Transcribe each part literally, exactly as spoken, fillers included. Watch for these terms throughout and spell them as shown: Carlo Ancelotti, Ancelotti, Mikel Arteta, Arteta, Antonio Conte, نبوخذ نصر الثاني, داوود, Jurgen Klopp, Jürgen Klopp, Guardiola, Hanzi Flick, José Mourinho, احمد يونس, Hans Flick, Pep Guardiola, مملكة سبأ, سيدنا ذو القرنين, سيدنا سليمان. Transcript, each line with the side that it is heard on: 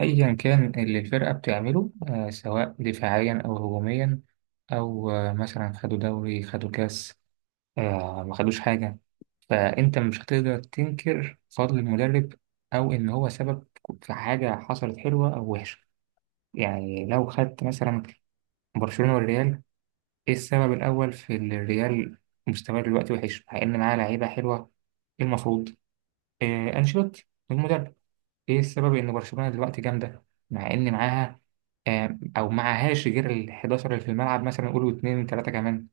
right: أيا كان اللي الفرقة بتعمله آه، سواء دفاعيا أو هجوميا. أو آه، مثلا خدوا دوري خدوا كاس. آه، ما خدوش حاجة. فأنت مش هتقدر تنكر فضل المدرب أو إن هو سبب في حاجة حصلت حلوة أو وحشة. يعني لو خدت مثلا برشلونة والريال، إيه السبب الأول في إن الريال مستواه دلوقتي وحش مع إن معاه لعيبة حلوة؟ إيه المفروض؟ آه، أنشيلوتي المدرب. ايه السبب ان برشلونة دلوقتي جامدة مع ان معاها آم، او معهاش غير ال أحد عشر اللي في الملعب، مثلا قولوا اتنين تلاتة كمان،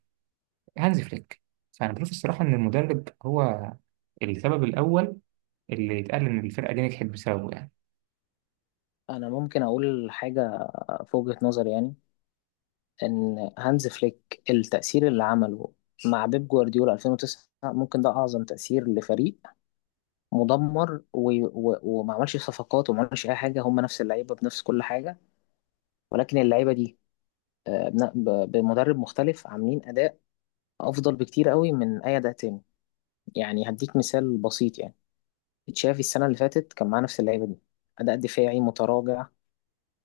right: هانزي فليك. فانا بشوف الصراحة ان المدرب هو السبب الاول اللي يتقال ان الفرقة دي نجحت بسببه يعني.
left: انا ممكن اقول حاجه في وجهه نظري، يعني ان هانز فليك التاثير اللي عمله مع بيب جوارديولا ألفين وتسعة ممكن ده اعظم تاثير لفريق مدمر، و... و... وما عملش صفقات وما عملش اي حاجه، هم نفس اللعيبه بنفس كل حاجه، ولكن اللعيبه دي آه، بن- ب- بمدرب مختلف عاملين اداء افضل بكتير قوي من اي اداء تاني. يعني هديك مثال بسيط، يعني تشافي السنه اللي فاتت كان معاه نفس اللعيبه دي، اداء دفاعي متراجع،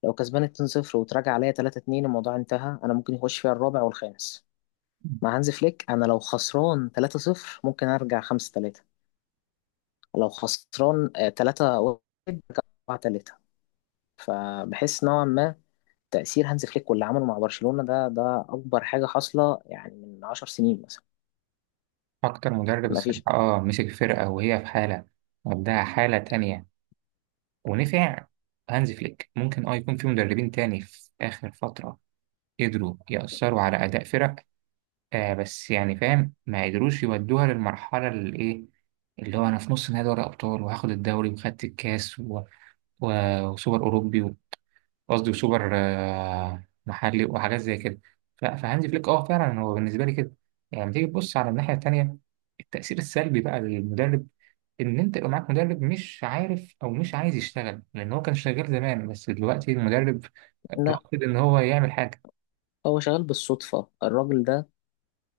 left: لو كسبان اتنين صفر وتراجع عليا تلاتة اتنين الموضوع انتهى، انا ممكن يخش فيها الرابع والخامس. مع هانز فليك انا لو خسران تلاتة صفر ممكن ارجع خمسة تلاتة، لو خسران آه، تلاتة واحد، اربعة تلاتة. فبحس نوعا ما تأثير هانز فليك واللي عمله مع برشلونة ده ده أكبر حاجة حاصلة، يعني من 10 سنين مثلا.
right: اكتر مدرب الصراحة
left: مفيش.
right: اه مسك فرقة وهي في حالة وداها حالة تانية ونفع هانزي فليك. ممكن اه يكون في مدربين تاني في اخر فترة قدروا يأثروا على اداء فرق، آه بس يعني فاهم ما قدروش يودوها للمرحلة اللي إيه، اللي هو أنا في نص نهائي دوري أبطال وهاخد الدوري وخدت الكاس و... و... وسوبر أوروبي و- قصدي وسوبر آه محلي وحاجات زي كده. ف... فهانزي فليك أه فعلا هو بالنسبة لي كده. يعني لما تيجي تبص على الناحية التانية، التأثير السلبي بقى للمدرب، إن أنت يبقى معاك مدرب مش عارف أو مش عايز يشتغل لأن هو كان شغال زمان بس دلوقتي المدرب
left: لا،
right: رافض إن هو يعمل حاجة.
left: هو شغال بالصدفة الراجل ده،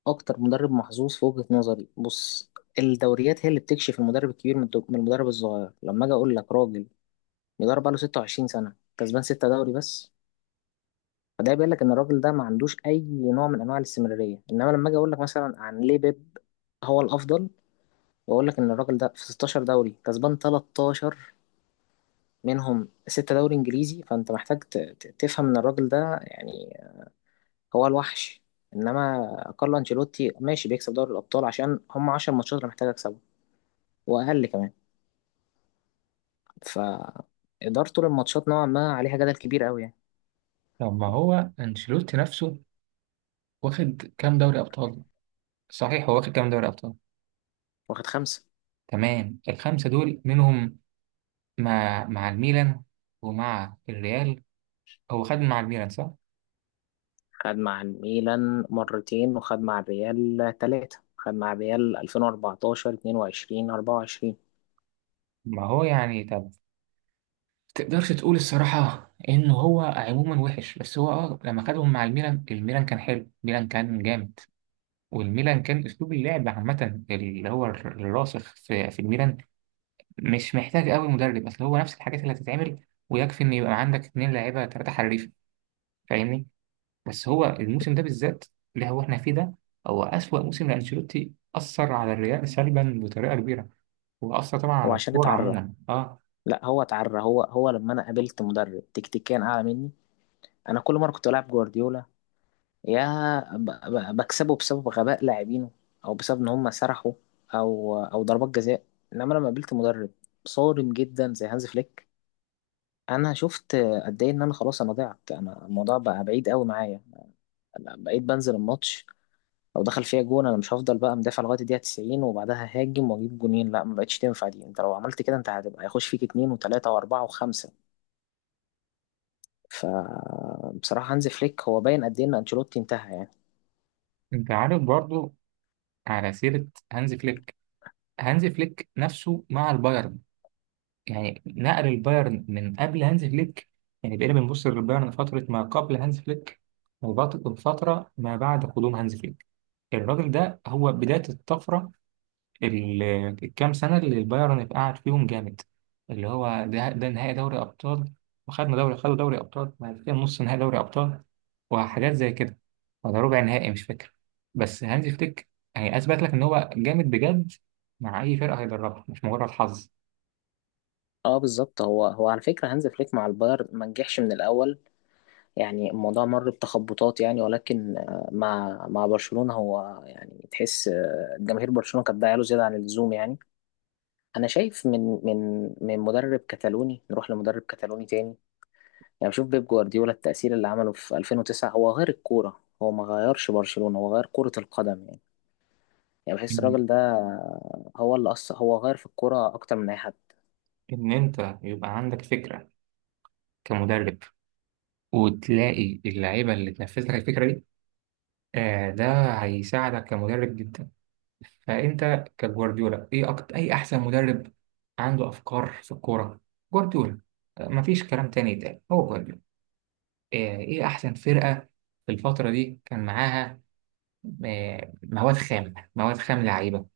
left: أكتر مدرب محظوظ في وجهة نظري. بص، الدوريات هي اللي بتكشف المدرب الكبير من الد- من المدرب الصغير. لما أجي أقول لك راجل بيدرب بقاله 26 سنة كسبان ستة دوري بس، فده بيقول لك إن الراجل ده ما عندوش أي نوع من أنواع الاستمرارية. إنما لما أجي أقول لك مثلا عن ليه بيب هو الأفضل، وأقول لك إن الراجل ده في 16 دوري كسبان تلتاشر منهم ستة دوري إنجليزي، فأنت محتاج ت- ت- تفهم إن الراجل ده يعني هو الوحش. إنما كارلو أنشيلوتي ماشي بيكسب دوري الأبطال عشان هم 10 ماتشات اللي محتاج أكسبهم وأقل كمان. فإدارته للماتشات نوعا ما عليها جدل كبير أوي يعني.
right: طب ما هو أنشيلوتي نفسه واخد كام دوري أبطال؟ صحيح، هو واخد كام دوري ابطال؟
left: واخد خمسة.
right: تمام، الخمسه دول منهم مع مع الميلان ومع الريال. هو خد مع الميلان صح؟
left: خد مع الميلان مرتين، وخد مع الريال ثلاثة، خد مع الريال ألفين واربعتاشر، اتنين وعشرين، اربعة وعشرين.
right: ما هو يعني طب، تقدرش تقول الصراحه ان هو عموما وحش؟ بس هو اه لما خدهم مع الميلان، الميلان كان حلو، الميلان كان جامد. والميلان كان اسلوب اللعب عامه اللي هو الراسخ في في الميلان، مش محتاج قوي مدرب، اصل هو نفس الحاجات اللي هتتعمل ويكفي ان يبقى عندك اتنين لاعيبه ثلاثه حريفه. فاهمني؟ بس هو الموسم ده بالذات اللي هو احنا فيه ده، هو أسوأ موسم لأنشيلوتي، أثر على الريال سلبا بطريقة كبيرة وأثر طبعا
left: هو
right: على
left: عشان
right: الكورة
left: اتعرى.
right: عموما. اه،
left: لا، هو اتعرى هو هو لما انا قابلت مدرب تكتيكيا اعلى مني، انا كل مرة كنت بلعب جوارديولا يا ب- ب- بكسبه بسبب غباء لاعبينه، او بسبب ان هم سرحوا، او او ضربات جزاء. انما لما قابلت مدرب صارم جدا زي هانز فليك انا شفت قد ايه ان انا خلاص، انا ضعت، انا الموضوع بقى بعيد قوي معايا. بقيت بنزل الماتش، لو دخل فيها جون انا مش هفضل بقى مدافع لغايه الدقيقه تسعين وبعدها هاجم واجيب جونين. لا، ما بقتش تنفع دي، انت لو عملت كده انت هتبقى هيخش فيك اتنين وتلاته واربعه وخمسه. فبصراحه هانز فليك هو باين قد ايه ان انشيلوتي انتهى يعني.
right: انت عارف برضو، على سيرة هانز فليك، هانز فليك نفسه مع البايرن، يعني نقل البايرن. من قبل هانز فليك، يعني بقينا بنبص للبايرن فترة ما قبل هانز فليك وبط- وفترة ما بعد قدوم هانز فليك. الراجل ده هو بداية الطفرة، ال- الكام سنة اللي البايرن قعد فيهم جامد، اللي هو ده، ده نهائي دوري أبطال وخدنا دوري خدوا دوري أبطال، بعد كده نص نهائي دوري أبطال وحاجات زي كده، ولا ربع نهائي مش فاكر. بس هانزي فليك يعني أثبت لك إن هو جامد بجد مع أي فرقة هيدربها، مش مجرد حظ.
left: اه، بالظبط هو هو على فكره هانز فليك مع البايرن ما نجحش من الاول، يعني الموضوع مر بتخبطات يعني، ولكن آه، مع مع برشلونه هو يعني تحس آه، جماهير برشلونه كانت له زياده عن اللزوم يعني. انا شايف من من من مدرب كتالوني نروح لمدرب كتالوني تاني، يعني بشوف بيب جوارديولا التأثير اللي عمله في ألفين وتسعة، هو غير الكورة، هو ما غيرش برشلونة، هو غير كرة القدم يعني. يعني بحس
right: إن
left: الراجل ده هو اللي أصلا هو غير في الكورة أكتر من أي حد.
right: إن أنت يبقى عندك فكرة كمدرب وتلاقي اللعيبة اللي تنفذ لك الفكرة دي، آه ده هيساعدك كمدرب جدا. فانت كجوارديولا، ايه أكتر اي احسن مدرب عنده افكار في الكوره؟ جوارديولا. آه، مفيش كلام تاني يتقال، هو جوارديولا. آه، ايه احسن فرقه في الفتره دي كان معاها آه، مواد خام، مواد خام، لعيبه؟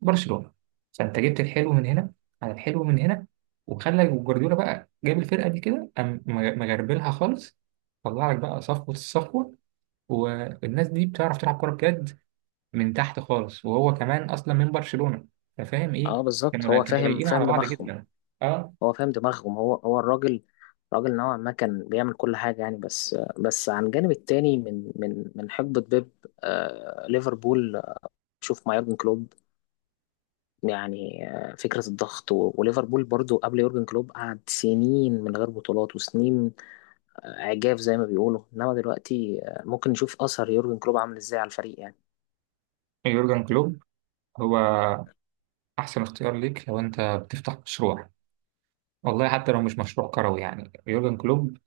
right: برشلونه. فانت جبت الحلو من هنا على الحلو من هنا، وخلى جوارديولا بقى جاب الفرقه دي كده، قام مغ- مغربلها خالص، طلع لك بقى صفوه الصفوه، والناس دي بتعرف تلعب كوره بجد من تحت خالص، وهو كمان اصلا من برشلونة، ففاهم
left: اه،
right: ايه.
left: بالظبط
right: كانوا
left: هو
right: كانوا
left: فاهم
right: لايقين
left: فاهم
right: على بعض
left: دماغهم،
right: جدا. اه.
left: هو فاهم دماغهم، هو هو الراجل، راجل نوعا ما كان بيعمل كل حاجة يعني بس. بس عن الجانب التاني من من من حقبة بيب. آه ليفربول، شوف مع يورجن كلوب، يعني آه، فكرة الضغط و- وليفربول برضو قبل يورجن كلوب قعد سنين من غير بطولات وسنين عجاف زي ما بيقولوا، انما دلوقتي آه، ممكن نشوف اثر يورجن كلوب عامل ازاي على الفريق يعني.
right: يورجن كلوب هو احسن اختيار ليك لو انت بتفتح مشروع، والله حتى لو مش مشروع كروي. يعني يورجن كلوب،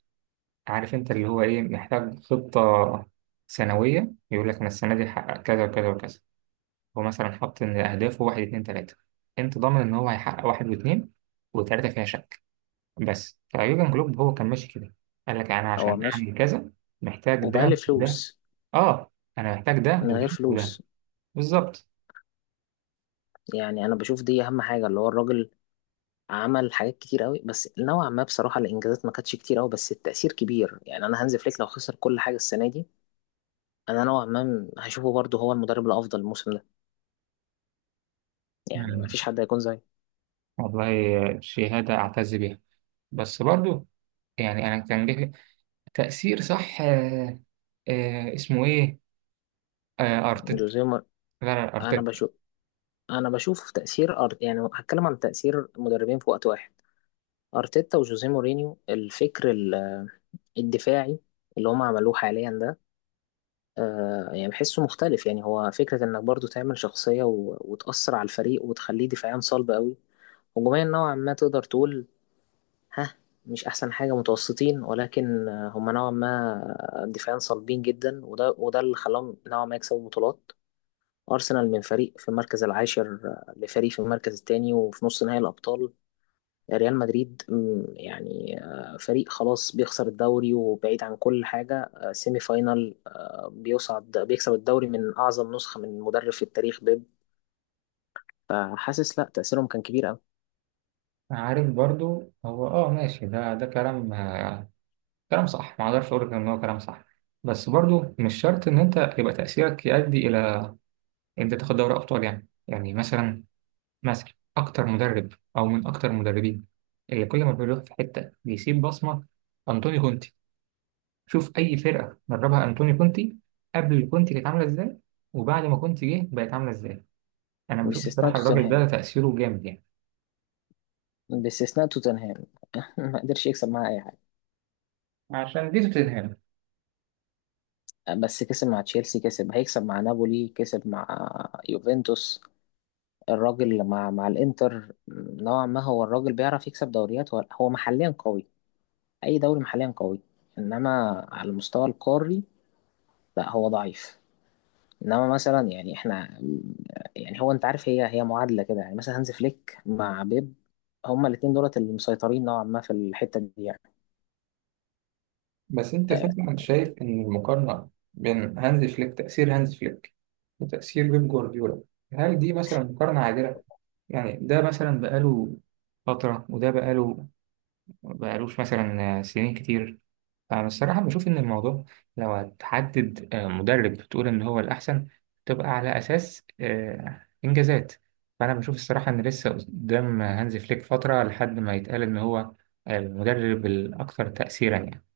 right: عارف انت اللي هو ايه، محتاج خطة سنوية يقول لك انا السنة دي هحقق كذا وكذا وكذا. هو مثلا حاطط ان اهدافه واحد اتنين تلاتة، انت ضامن ان هو هيحقق واحد واتنين وتلاتة فيها شك. بس فيورجن كلوب هو كان ماشي كده، قال لك انا
left: هو
right: عشان
left: ماشي،
right: اعمل كذا محتاج
left: وبقى
right: ده ده.
left: فلوس،
right: اه انا محتاج ده
left: من
right: وده
left: غير
right: وده.
left: فلوس.
right: بالظبط.
left: يعني انا بشوف دي اهم حاجه، اللي هو الراجل عمل حاجات كتير قوي، بس نوعا ما بصراحه الانجازات ما كانتش كتير قوي بس التاثير كبير، يعني انا هانز فليك لو خسر كل حاجه السنه دي، انا نوعا ما م- هشوفه برضه هو المدرب الافضل الموسم ده، يعني ما
right: يعني
left: فيش حد هيكون زي
right: والله شهادة أعتز بيها. بس برضو يعني أنا كان جه تأثير صح، آه آه اسمه إيه، آه أرتيتا.
left: جوزيه مور-
right: لا لا،
left: انا
right: أرتيتا.
left: بشوف انا بشوف تاثير أر... يعني هتكلم عن تاثير مدربين في وقت واحد، ارتيتا وجوزيه مورينيو، الفكر الدفاعي اللي هم عملوه حاليا ده، آه يعني بحسه مختلف، يعني هو فكرة انك برضو تعمل شخصية و... وتأثر على الفريق وتخليه دفاعيا صلب قوي، هجوميا نوعا ما تقدر تقول ها مش احسن حاجة، متوسطين، ولكن آه، هم نوعا ما دفاعيا صلبين جدا، وده وده اللي خلاهم نوعا ما يكسبوا بطولات. أرسنال من فريق في المركز العاشر آه، لفريق في المركز الثاني وفي نص نهائي الأبطال. ريال مدريد، مم، يعني آه، فريق خلاص بيخسر الدوري وبعيد عن كل حاجة، آه، سيمي فاينال، آه، بيصعد بيكسب الدوري من أعظم نسخة من مدرب في التاريخ بيب. فحاسس لا، تأثيرهم كان كبير أوي.
right: عارف برضو هو آه ماشي، ده ده كلام، آه كلام صح، ما أقدرش أقول لك إن هو كلام صح. بس برضو مش شرط إن أنت يبقى تأثيرك يؤدي إلى إن أنت تاخد دوري أبطال. يعني يعني مثلا، ماسك أكتر مدرب أو من أكتر المدربين اللي كل ما بيروح في حتة بيسيب بصمة، أنطوني كونتي. شوف أي فرقة دربها أنطوني كونتي، قبل كونتي كانت عاملة إزاي وبعد ما كونتي جه بقت عاملة إزاي. أنا بشوف
left: باستثناء
right: الصراحة الراجل
left: توتنهام
right: ده تأثيره جامد يعني.
left: باستثناء توتنهام ما قدرش يكسب معاه أي حاجة.
right: عشان دي توتنهام.
left: آه، بس كسب مع تشيلسي، كسب هيكسب مع نابولي، كسب مع يوفنتوس. الراجل مع مع الإنتر نوعا ما، هو الراجل بيعرف يكسب دوريات، هو هو محليا قوي، اي دوري محليا قوي، انما على المستوى القاري لا هو ضعيف، انما مثلا يعني احنا، يعني هو انت عارف، هي هي معادله كده يعني، مثلا هانز فليك مع بيب هما الاثنين دولت اللي مسيطرين نوعا ما في الحته دي
right: بس أنت
left: يعني.
right: فعلا شايف إن المقارنة بين هانز فليك، تأثير هانز فليك وتأثير بيب جوارديولا، هل دي مثلا مقارنة عادلة؟ يعني ده مثلا بقاله فترة وده بقاله، بقالوش مثلا سنين كتير. فأنا الصراحة بشوف إن الموضوع، لو هتحدد آه، مدرب بتقول إن هو الأحسن، تبقى على أساس آه، إنجازات. فأنا بشوف الصراحة إن لسه قدام هانزي فليك فترة لحد ما يتقال إن هو المدرب الأكثر تأثيرا يعني.